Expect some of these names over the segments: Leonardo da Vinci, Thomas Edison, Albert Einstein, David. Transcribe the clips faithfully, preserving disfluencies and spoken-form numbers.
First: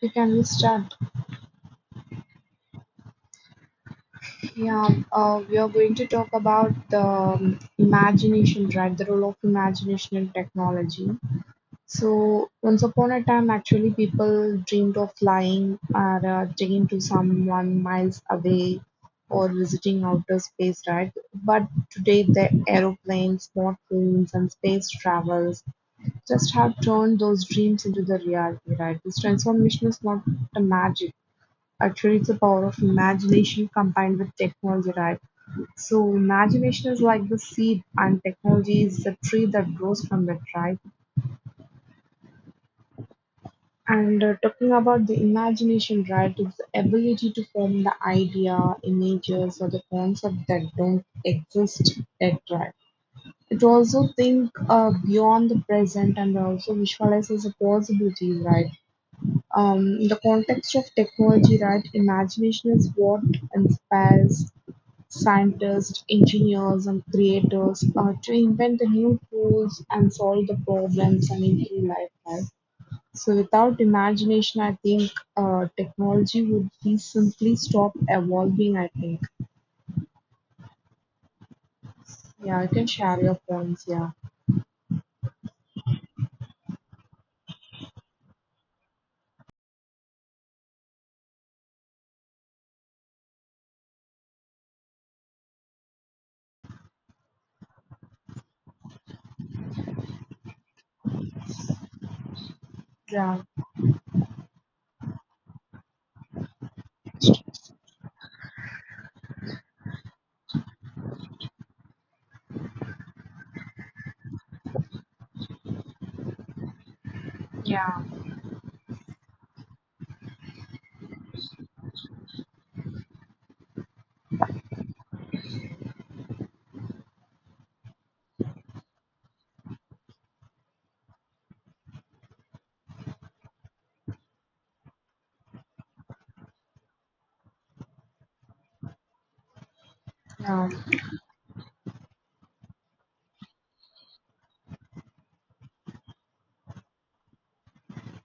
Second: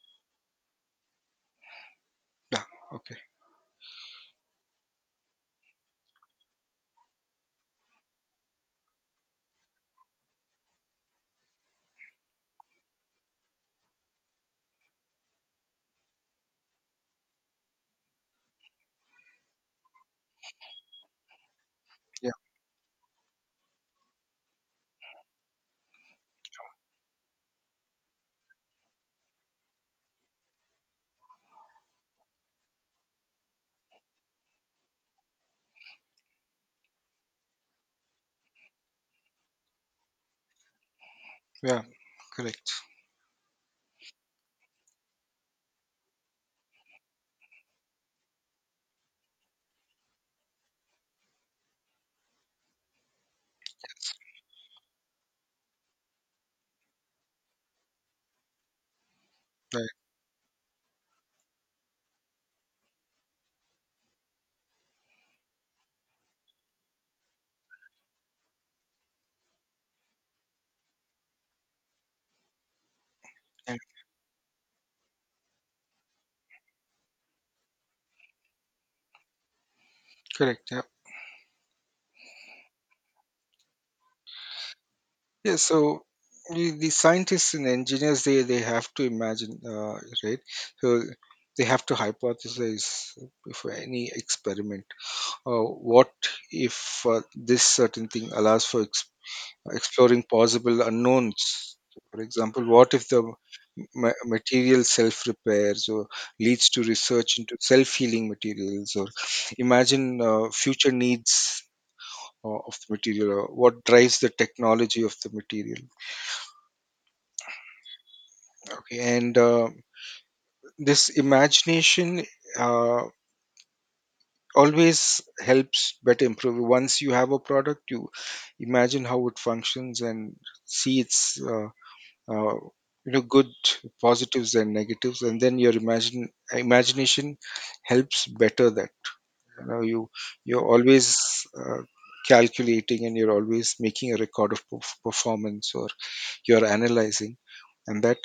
We can be stunned. Yeah. Okay. Yeah, uh, we are going to talk about the um, imagination, right? The role of imagination in technology. So, once upon a time, actually, people dreamed of flying or uh, taking to someone miles away or visiting outer space, right? But today, Yeah. the aeroplanes, smartphones, and space travels just have turned those dreams into the reality, right? This transformation is not a magic. Actually, it's the power of imagination combined with technology, right? So, imagination is like the seed, and technology is the tree that grows from it, right? Yeah. Correct. And uh, talking about the imagination, right, it's the ability to form the idea, images, or the concept that don't exist yet, right? It also think uh, beyond the present and also visualizes the possibilities, right? Right. Um, in the context of technology, right, imagination is what inspires scientists, engineers, and creators are to invent the new tools and solve the problems and improve life, right? So, Yeah. without imagination, I think uh, technology would be simply stop evolving, I think. Correct. Yeah. Yeah, you can share your points. Yeah. Yeah. So the, the scientists and engineers they they have to imagine, uh, right? So they have to hypothesize for any experiment. Uh, what if uh, this certain thing allows for ex- exploring possible unknowns? For example, what if the Yeah. ma- material self repairs or leads to research into self healing materials, or imagine uh, future needs uh, of the material, or what drives the technology of the material. Yeah, Okay, and uh, this imagination uh, always helps better improve. Once you have a product, you imagine how it functions and see its, uh, uh, you know, good positives and negatives, and then your imagine imagination helps better that, you know, you you're yeah. always, uh, calculating, and you're always making a record of perf- performance, or you're analyzing. And that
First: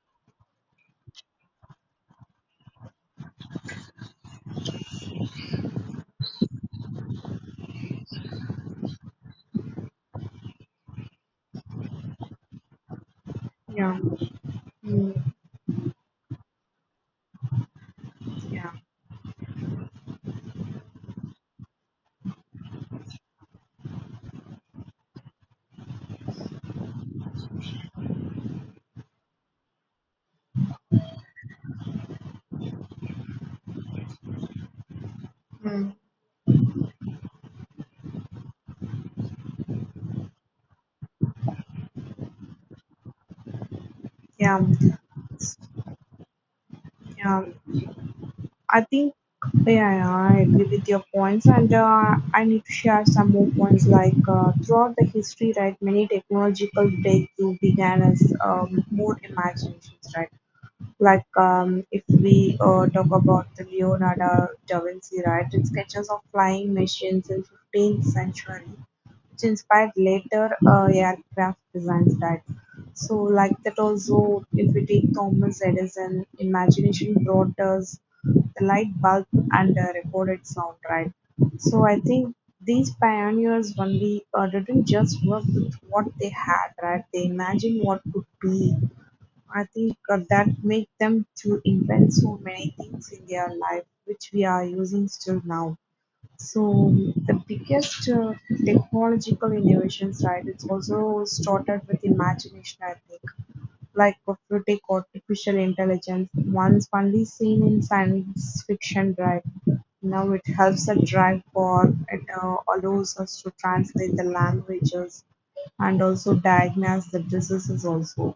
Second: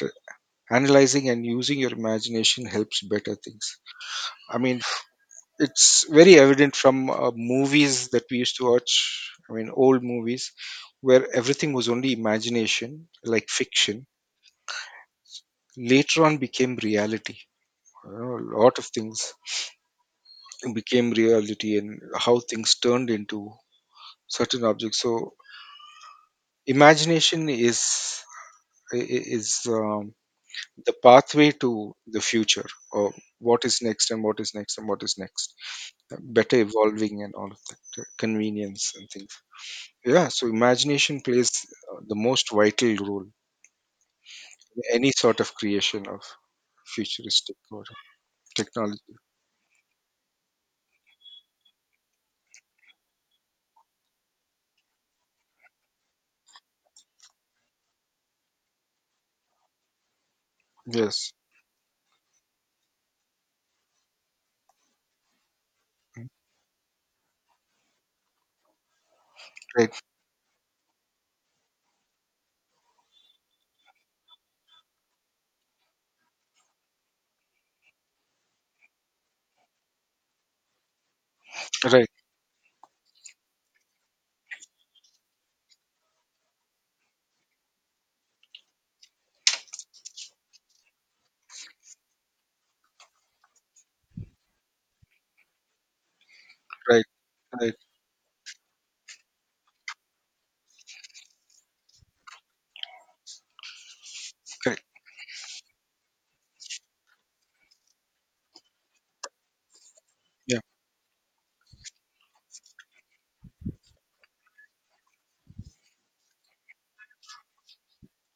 analyzing and using your imagination helps better things. I mean, it's very evident from uh, movies that we used to watch, I mean old movies, where everything was only imagination, like Yeah, fiction, mm, later on became reality. You know, a yeah. lot of things became reality and how things turned into certain objects. So imagination is i- i- is, um, the pathway to the future, or what is next, and what is next, and what is next, Mm. better evolving, and all of that uh, convenience and things. Yeah, so imagination plays uh, the most vital role Yeah. in any sort of creation of Yeah. futuristic or I think, technology. yeah, yeah, I agree with your points, and uh, I need to share some more points. Like uh, throughout the history, right, many technological breakthrough began as um, more imaginations, right. Like Yes. um, if we uh, talk about the Leonardo da Vinci, right, it's sketches of flying machines in fifteenth century, which inspired Right. later uh, aircraft designs, right? So like that also, if we take Thomas Edison, imagination brought us the light bulb and the recorded sound, right? So I Right. think these pioneers only uh, didn't just work with what they had, right? They imagined what could be. I think uh, that make them to invent so many things in their life, which we are using still now. So Right. the Right. biggest uh, technological innovations, right? It's also started with imagination, I think, like if you take Correct. artificial intelligence, once only seen in science fiction, right? Now it Yeah. helps us drive for it, uh, allows us to translate the languages and also diagnose the diseases also,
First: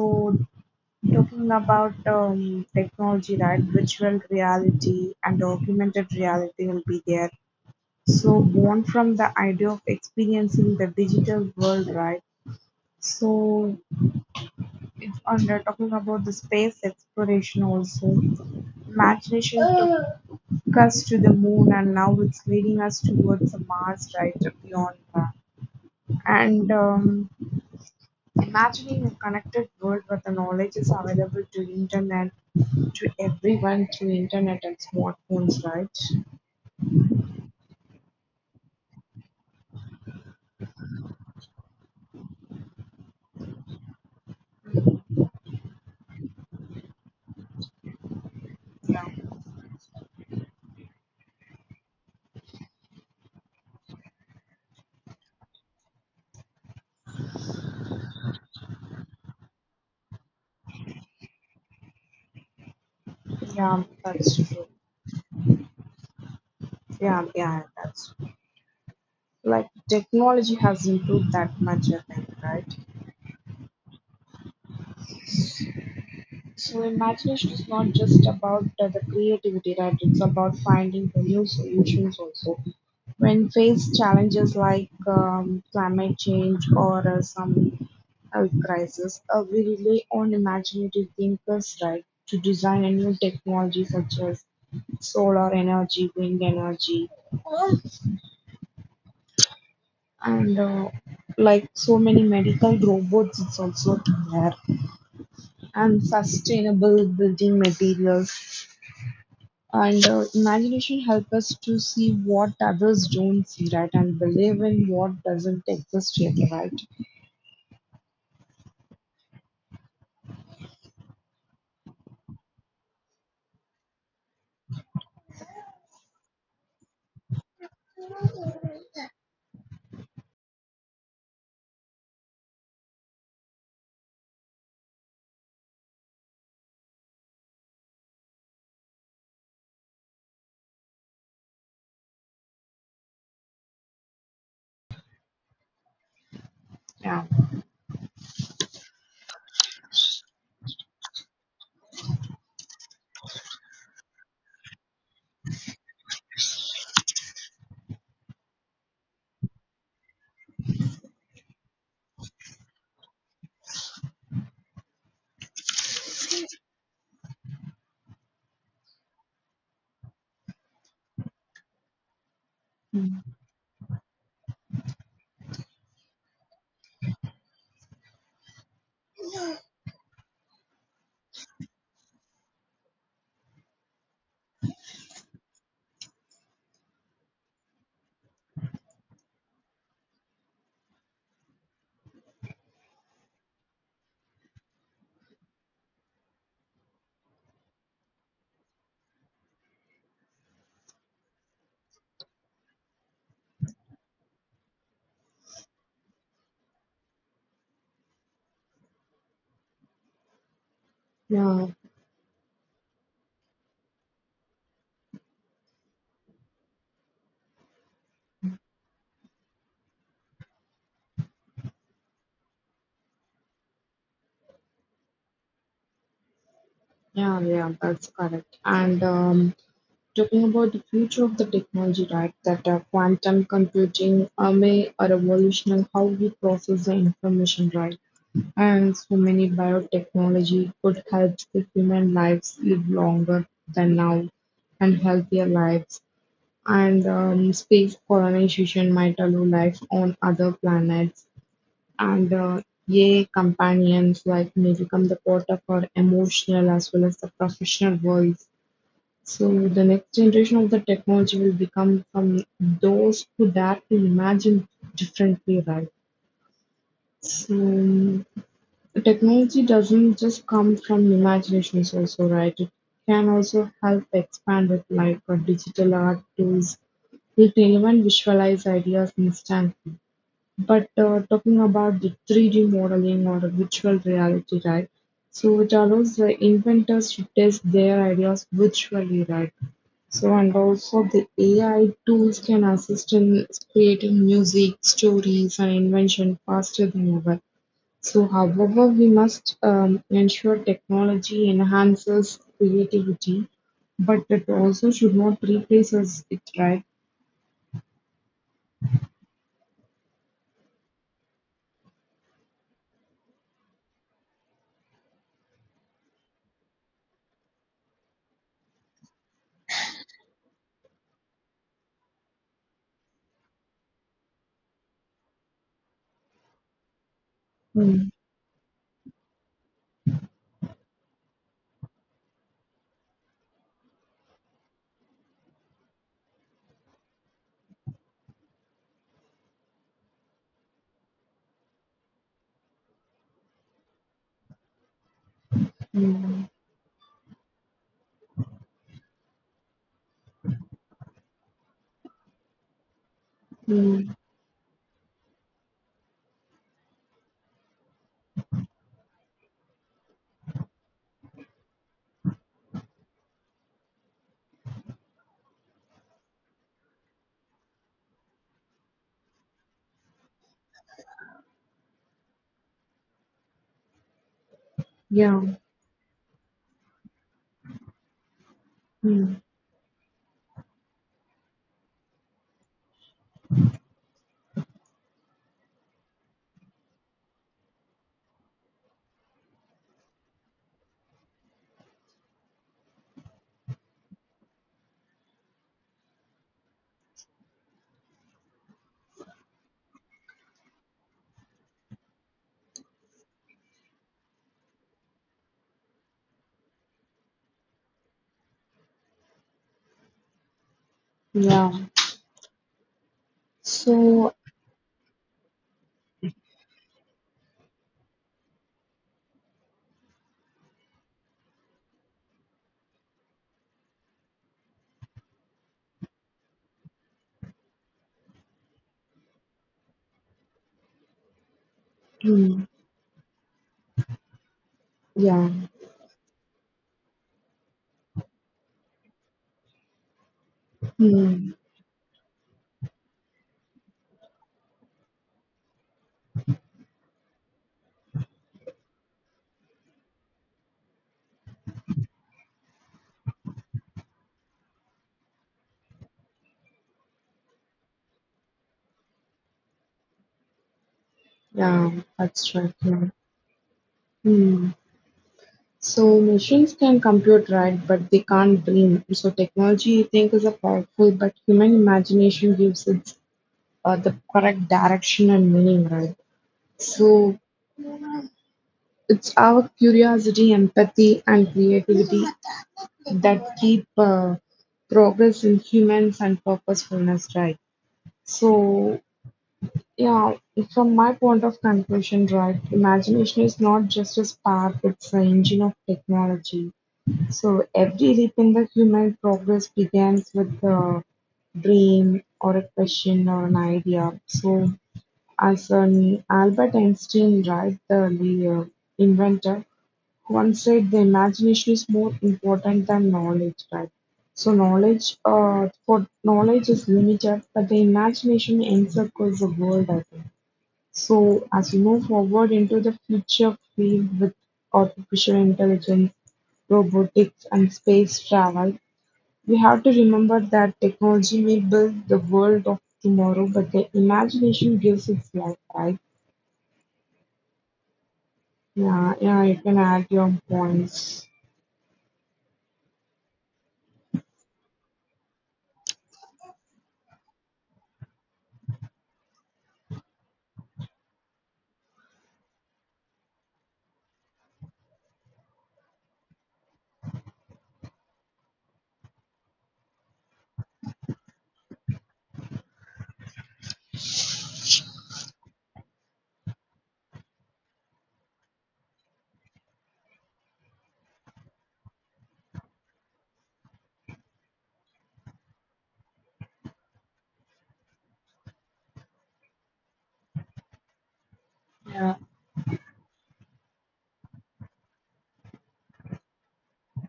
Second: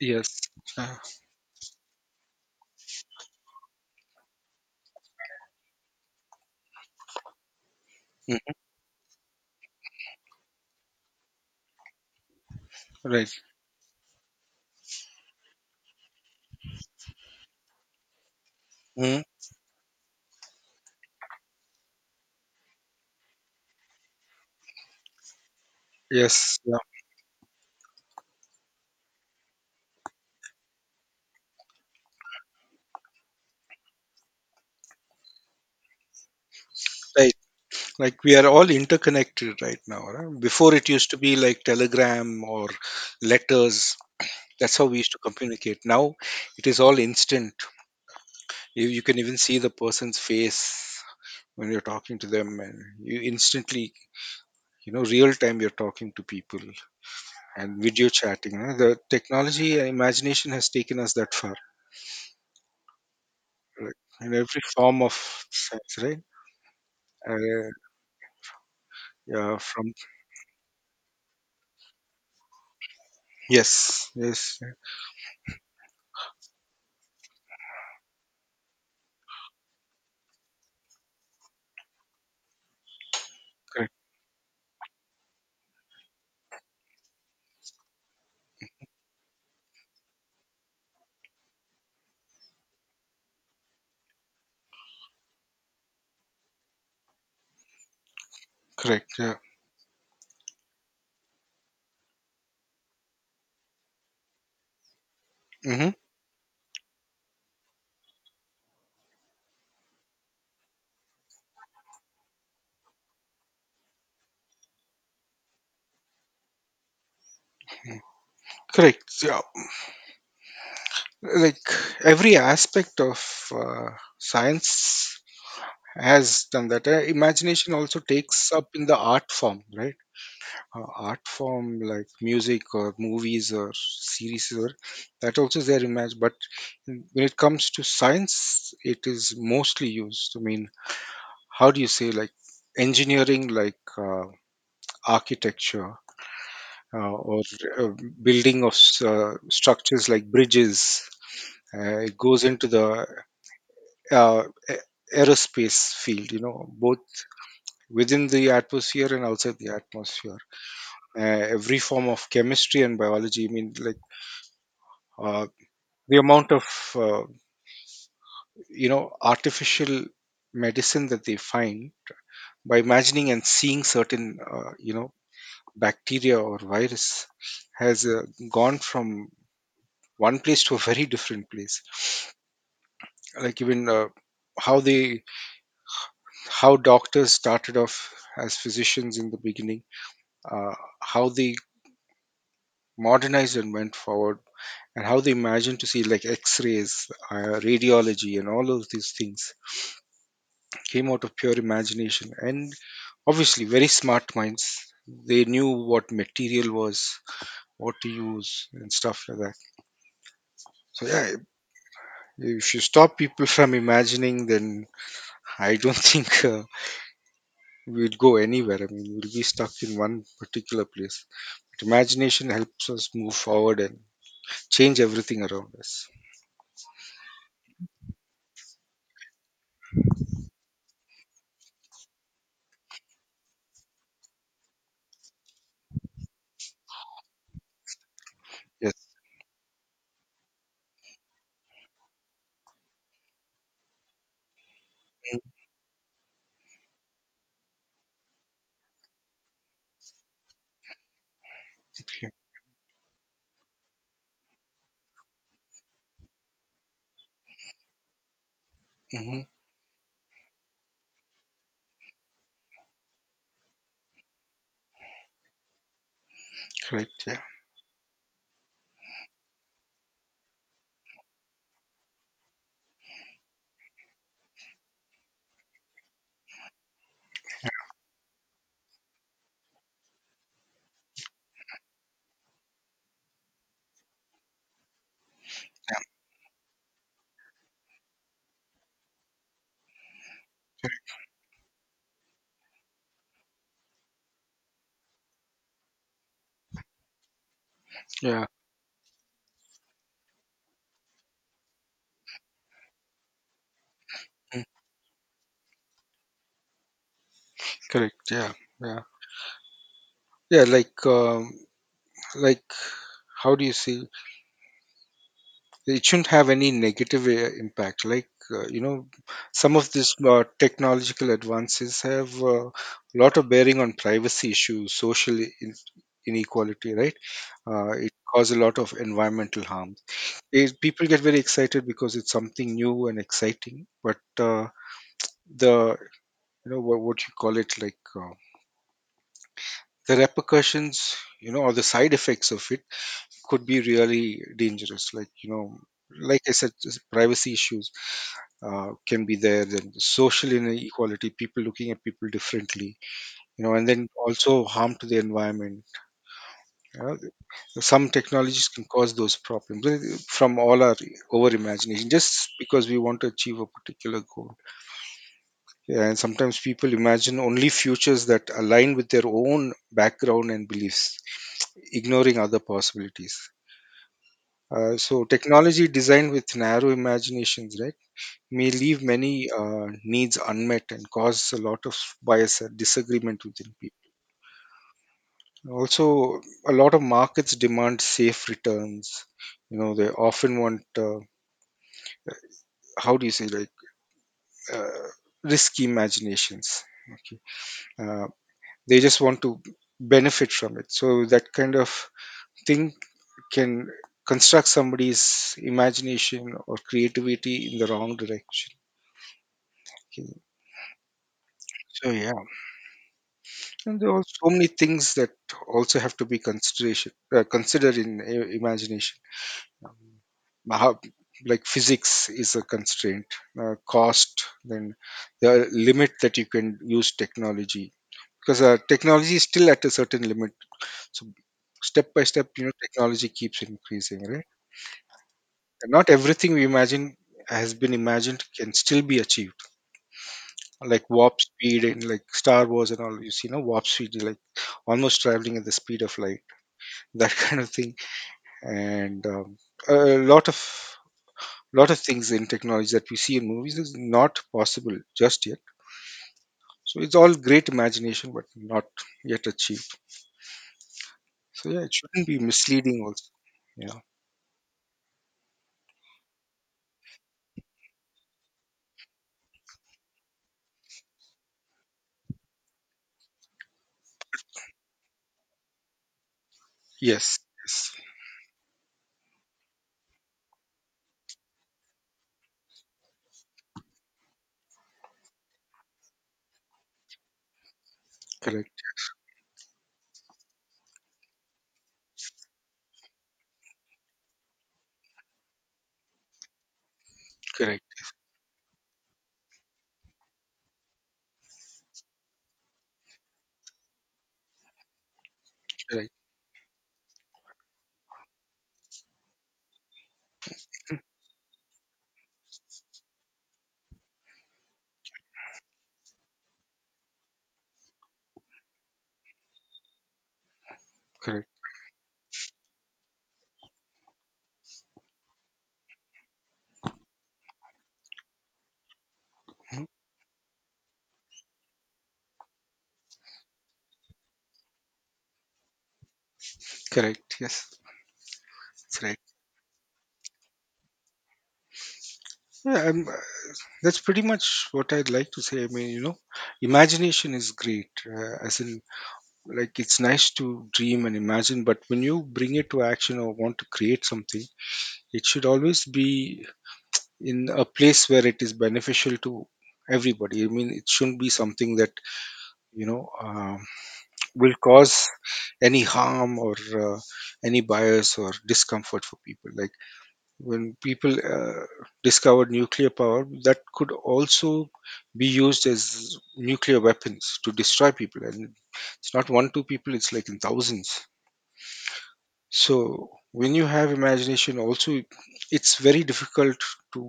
Yes. Uh, talking about um, technology, right? Virtual reality and augmented reality will be there. So, mm, born from the idea of experiencing the digital world, right? right, So, it's under talking about the space exploration also. mm, Imagination took us to the moon, and now it's leading us towards the Mars, right? Beyond that. yes, And yeah, um, imagining a connected world where the knowledge is available to internet to everyone through internet and smartphones, right? right, like we are all interconnected right now, right? Before it used to be like telegram or letters. That's how we used to communicate. Now it is all instant. You, you Yeah. can even see the person's face when you're talking to them, and you instantly, you know, real time, you're talking to people and video chatting. You know, the technology and imagination has taken us that far, Yeah, like, in that's every true. form of sense, right? Yeah, Uh, yeah, that's yeah, like from, technology has improved that much, I think, right? yes, yes, So imagination is not just about uh, the creativity, right? It's about finding the new solutions also. When correct, faced challenges like um, climate change or uh, some health crisis, uh, we rely on imaginative thinkers, right? To design a new technology such as solar energy, wind energy, correct, yeah. and uh, like so many medical robots, it's also there, Hmm. and sustainable building materials. And uh, imagination helps us to see what others don't see, right, and believe in what doesn't exist really, right? Correct. Yeah. Like every aspect of, uh, science, has done that. Uh, Imagination also takes up in the art form, right? Uh, art form like music or movies or series, or that also is their image. But when it comes to science, it is mostly used. I mean, how do you say, like engineering, like uh, architecture, uh, Yeah, or uh, building of s- uh, structures like bridges? Uh, it goes into the uh, a- aerospace field. You know, both within the atmosphere and outside the atmosphere. Uh, every form of chemistry and biology. I mean, like, uh, the amount of, uh, you know, artificial medicine that they find by imagining and seeing certain, uh, you know, bacteria or virus has uh, gone from one place to a very different place. Like, even uh, how they, how doctors started off as physicians in the beginning, uh, how they modernized and went forward, and how they imagined to see like x-rays, uh, radiology, and all of these things came out of pure imagination and obviously very smart minds. They knew what material was, what to use and stuff like that. So yeah, yeah, if you stop people from imagining, then I don't think, uh, we'll go anywhere. I mean, we'll be stuck in one particular place, but imagination helps us move forward and change everything around us. yeah, yeah, that's correct. And um, talking about the future of the technology, right, that uh, quantum computing uh, may revolutionize how we process the information, right? And Yes. so many biotechnology could help the human lives live longer than now and healthier lives. And um, space colonization might allow life on other planets. Mhm. And uh, yay, companions like may become the part of our emotional as well as the professional worlds. Mhm. So the next generation of the technology will become from those who dare to imagine differently, right? Right. Yeah. So technology doesn't just come from imaginations also, right? It can also help expand it, like uh, digital art tools. It even visualize ideas instantly. But uh, talking about the three D modeling or virtual reality, right? So it allows the inventors to test their ideas virtually, right? So and also the A I tools can assist in creating music, stories, and invention faster than ever. So, Yeah. however, we must um, ensure technology enhances creativity, but it also should not replace us, it right? Correct. Yeah. Yeah. Yeah. Like, um, like, how do you see? It shouldn't have any negative uh, impact. Like, uh, you know, some of these uh, technological advances have, uh, a lot of bearing on privacy issues, social in- inequality, right? Uh, Hmm. it causes a lot of environmental harm. They, people get very excited because it's something new and exciting, but uh, the, you know, what, what you call it, like, uh, the repercussions, you know, or the side effects of it could be really dangerous, like, you know, like Hmm. I said, just privacy issues, uh, can be there, then social inequality, people looking at people differently, you know, and then Hmm. also harm to the environment, you know. Some technologies can cause those problems uh, from all our over imagination, just because we want to achieve a particular goal. Yeah, and sometimes people imagine only futures that align with their own background and beliefs, ignoring other possibilities. Uh, so Yeah. technology designed with narrow imaginations, right, may leave Hmm. many uh, needs unmet and cause a lot of bias and disagreement within people. Also, a lot of markets demand safe returns. You know, they often want, uh, how do you say, like, uh, risky imaginations. Okay, uh, they just want to benefit from it. So that kind of thing can construct somebody's imagination or creativity in the wrong direction, okay? Yeah. So yeah, and there are So. so many things that also have to be consideration uh, considered in i- imagination. How, like, physics is a constraint, uh, cost, then the limit that you can use technology, because uh, technology is still at a certain limit. So step by step, Hmm. you know, technology keeps increasing, right? Yeah. And not everything we imagine has been imagined can still be achieved. Like warp Hmm. speed, and like Star Wars and all, you see, no warp speed, like almost traveling at the speed of light, that kind of thing, and um, a lot of, lot of things in technology that we see in movies is not possible just yet, so it's all great imagination, but not yet achieved. So yeah, Yeah. it shouldn't be That's right. misleading Yeah. also. Yeah. Hmm. So machines can compute, right? But they can't dream. So technology, you think, is a powerful, but human imagination gives it uh, the correct direction and meaning, right? Yes. So Yes. it's our curiosity, empathy, and creativity that keep uh, progress in humans and purposefulness, right. Correct. So, yeah, from my point of conclusion, right, imagination is not just a spark, it's an engine of technology. So, Correct. every leap in the human progress begins with a dream or a question or an idea. So, as Correct. an Albert Einstein, right, the, the uh, inventor, one said the imagination is more important than knowledge, right? So knowledge, uh, for knowledge is limited, but the imagination encircles the world, I think. Correct. So as we move forward into the future field with artificial intelligence, robotics, and space travel, we Mhm. have to remember that technology may build the world of tomorrow, but the imagination gives its life, right? Correct. Yes. Yeah, Correct. yeah, you can add your points. Yeah. um, uh, that's pretty much what I'd like to say. I mean, you know, imagination is great, uh, as in, like, it's nice to dream and imagine, but when you bring it to action or want to create something, it should always be in a place where it is beneficial to everybody. I mean, it shouldn't be something that, you know, um, will cause any harm, or uh, any bias or discomfort for people. Like, when people uh, discovered nuclear power, that could also be used as nuclear weapons to destroy people, and it's not one two people, it's like in thousands. Yeah, So when you have imagination also, it's very difficult to,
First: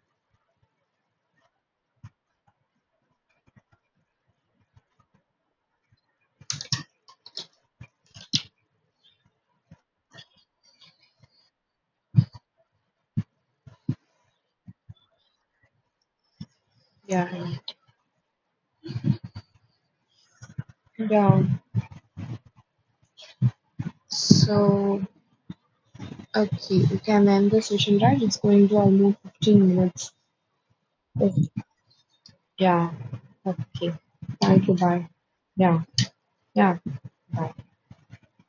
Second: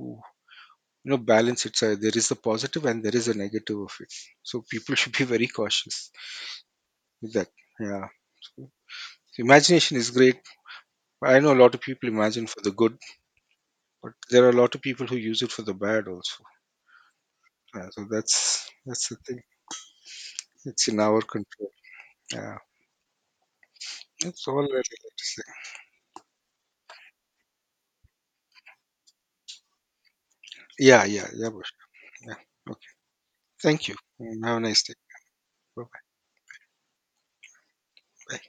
you know, balance. It's a, there is a positive and there is a negative of it, so people should be very cautious with that. Yeah. So, imagination is great. I know a lot of people imagine for the good, but there are a lot of people who use it for the bad also. yeah, Yeah, so that's that's the thing. It's in our yeah. control. Yeah. That's all I really So, like to say. okay, we can end the session, right? It's going to almost fifteen minutes. Yeah, yeah, Oh, yeah, Bhush. Yeah. yeah, Okay. Thank okay. you. Mm, have a Thank you, nice day. bye. Yeah, Bye bye. yeah, bye. Bye.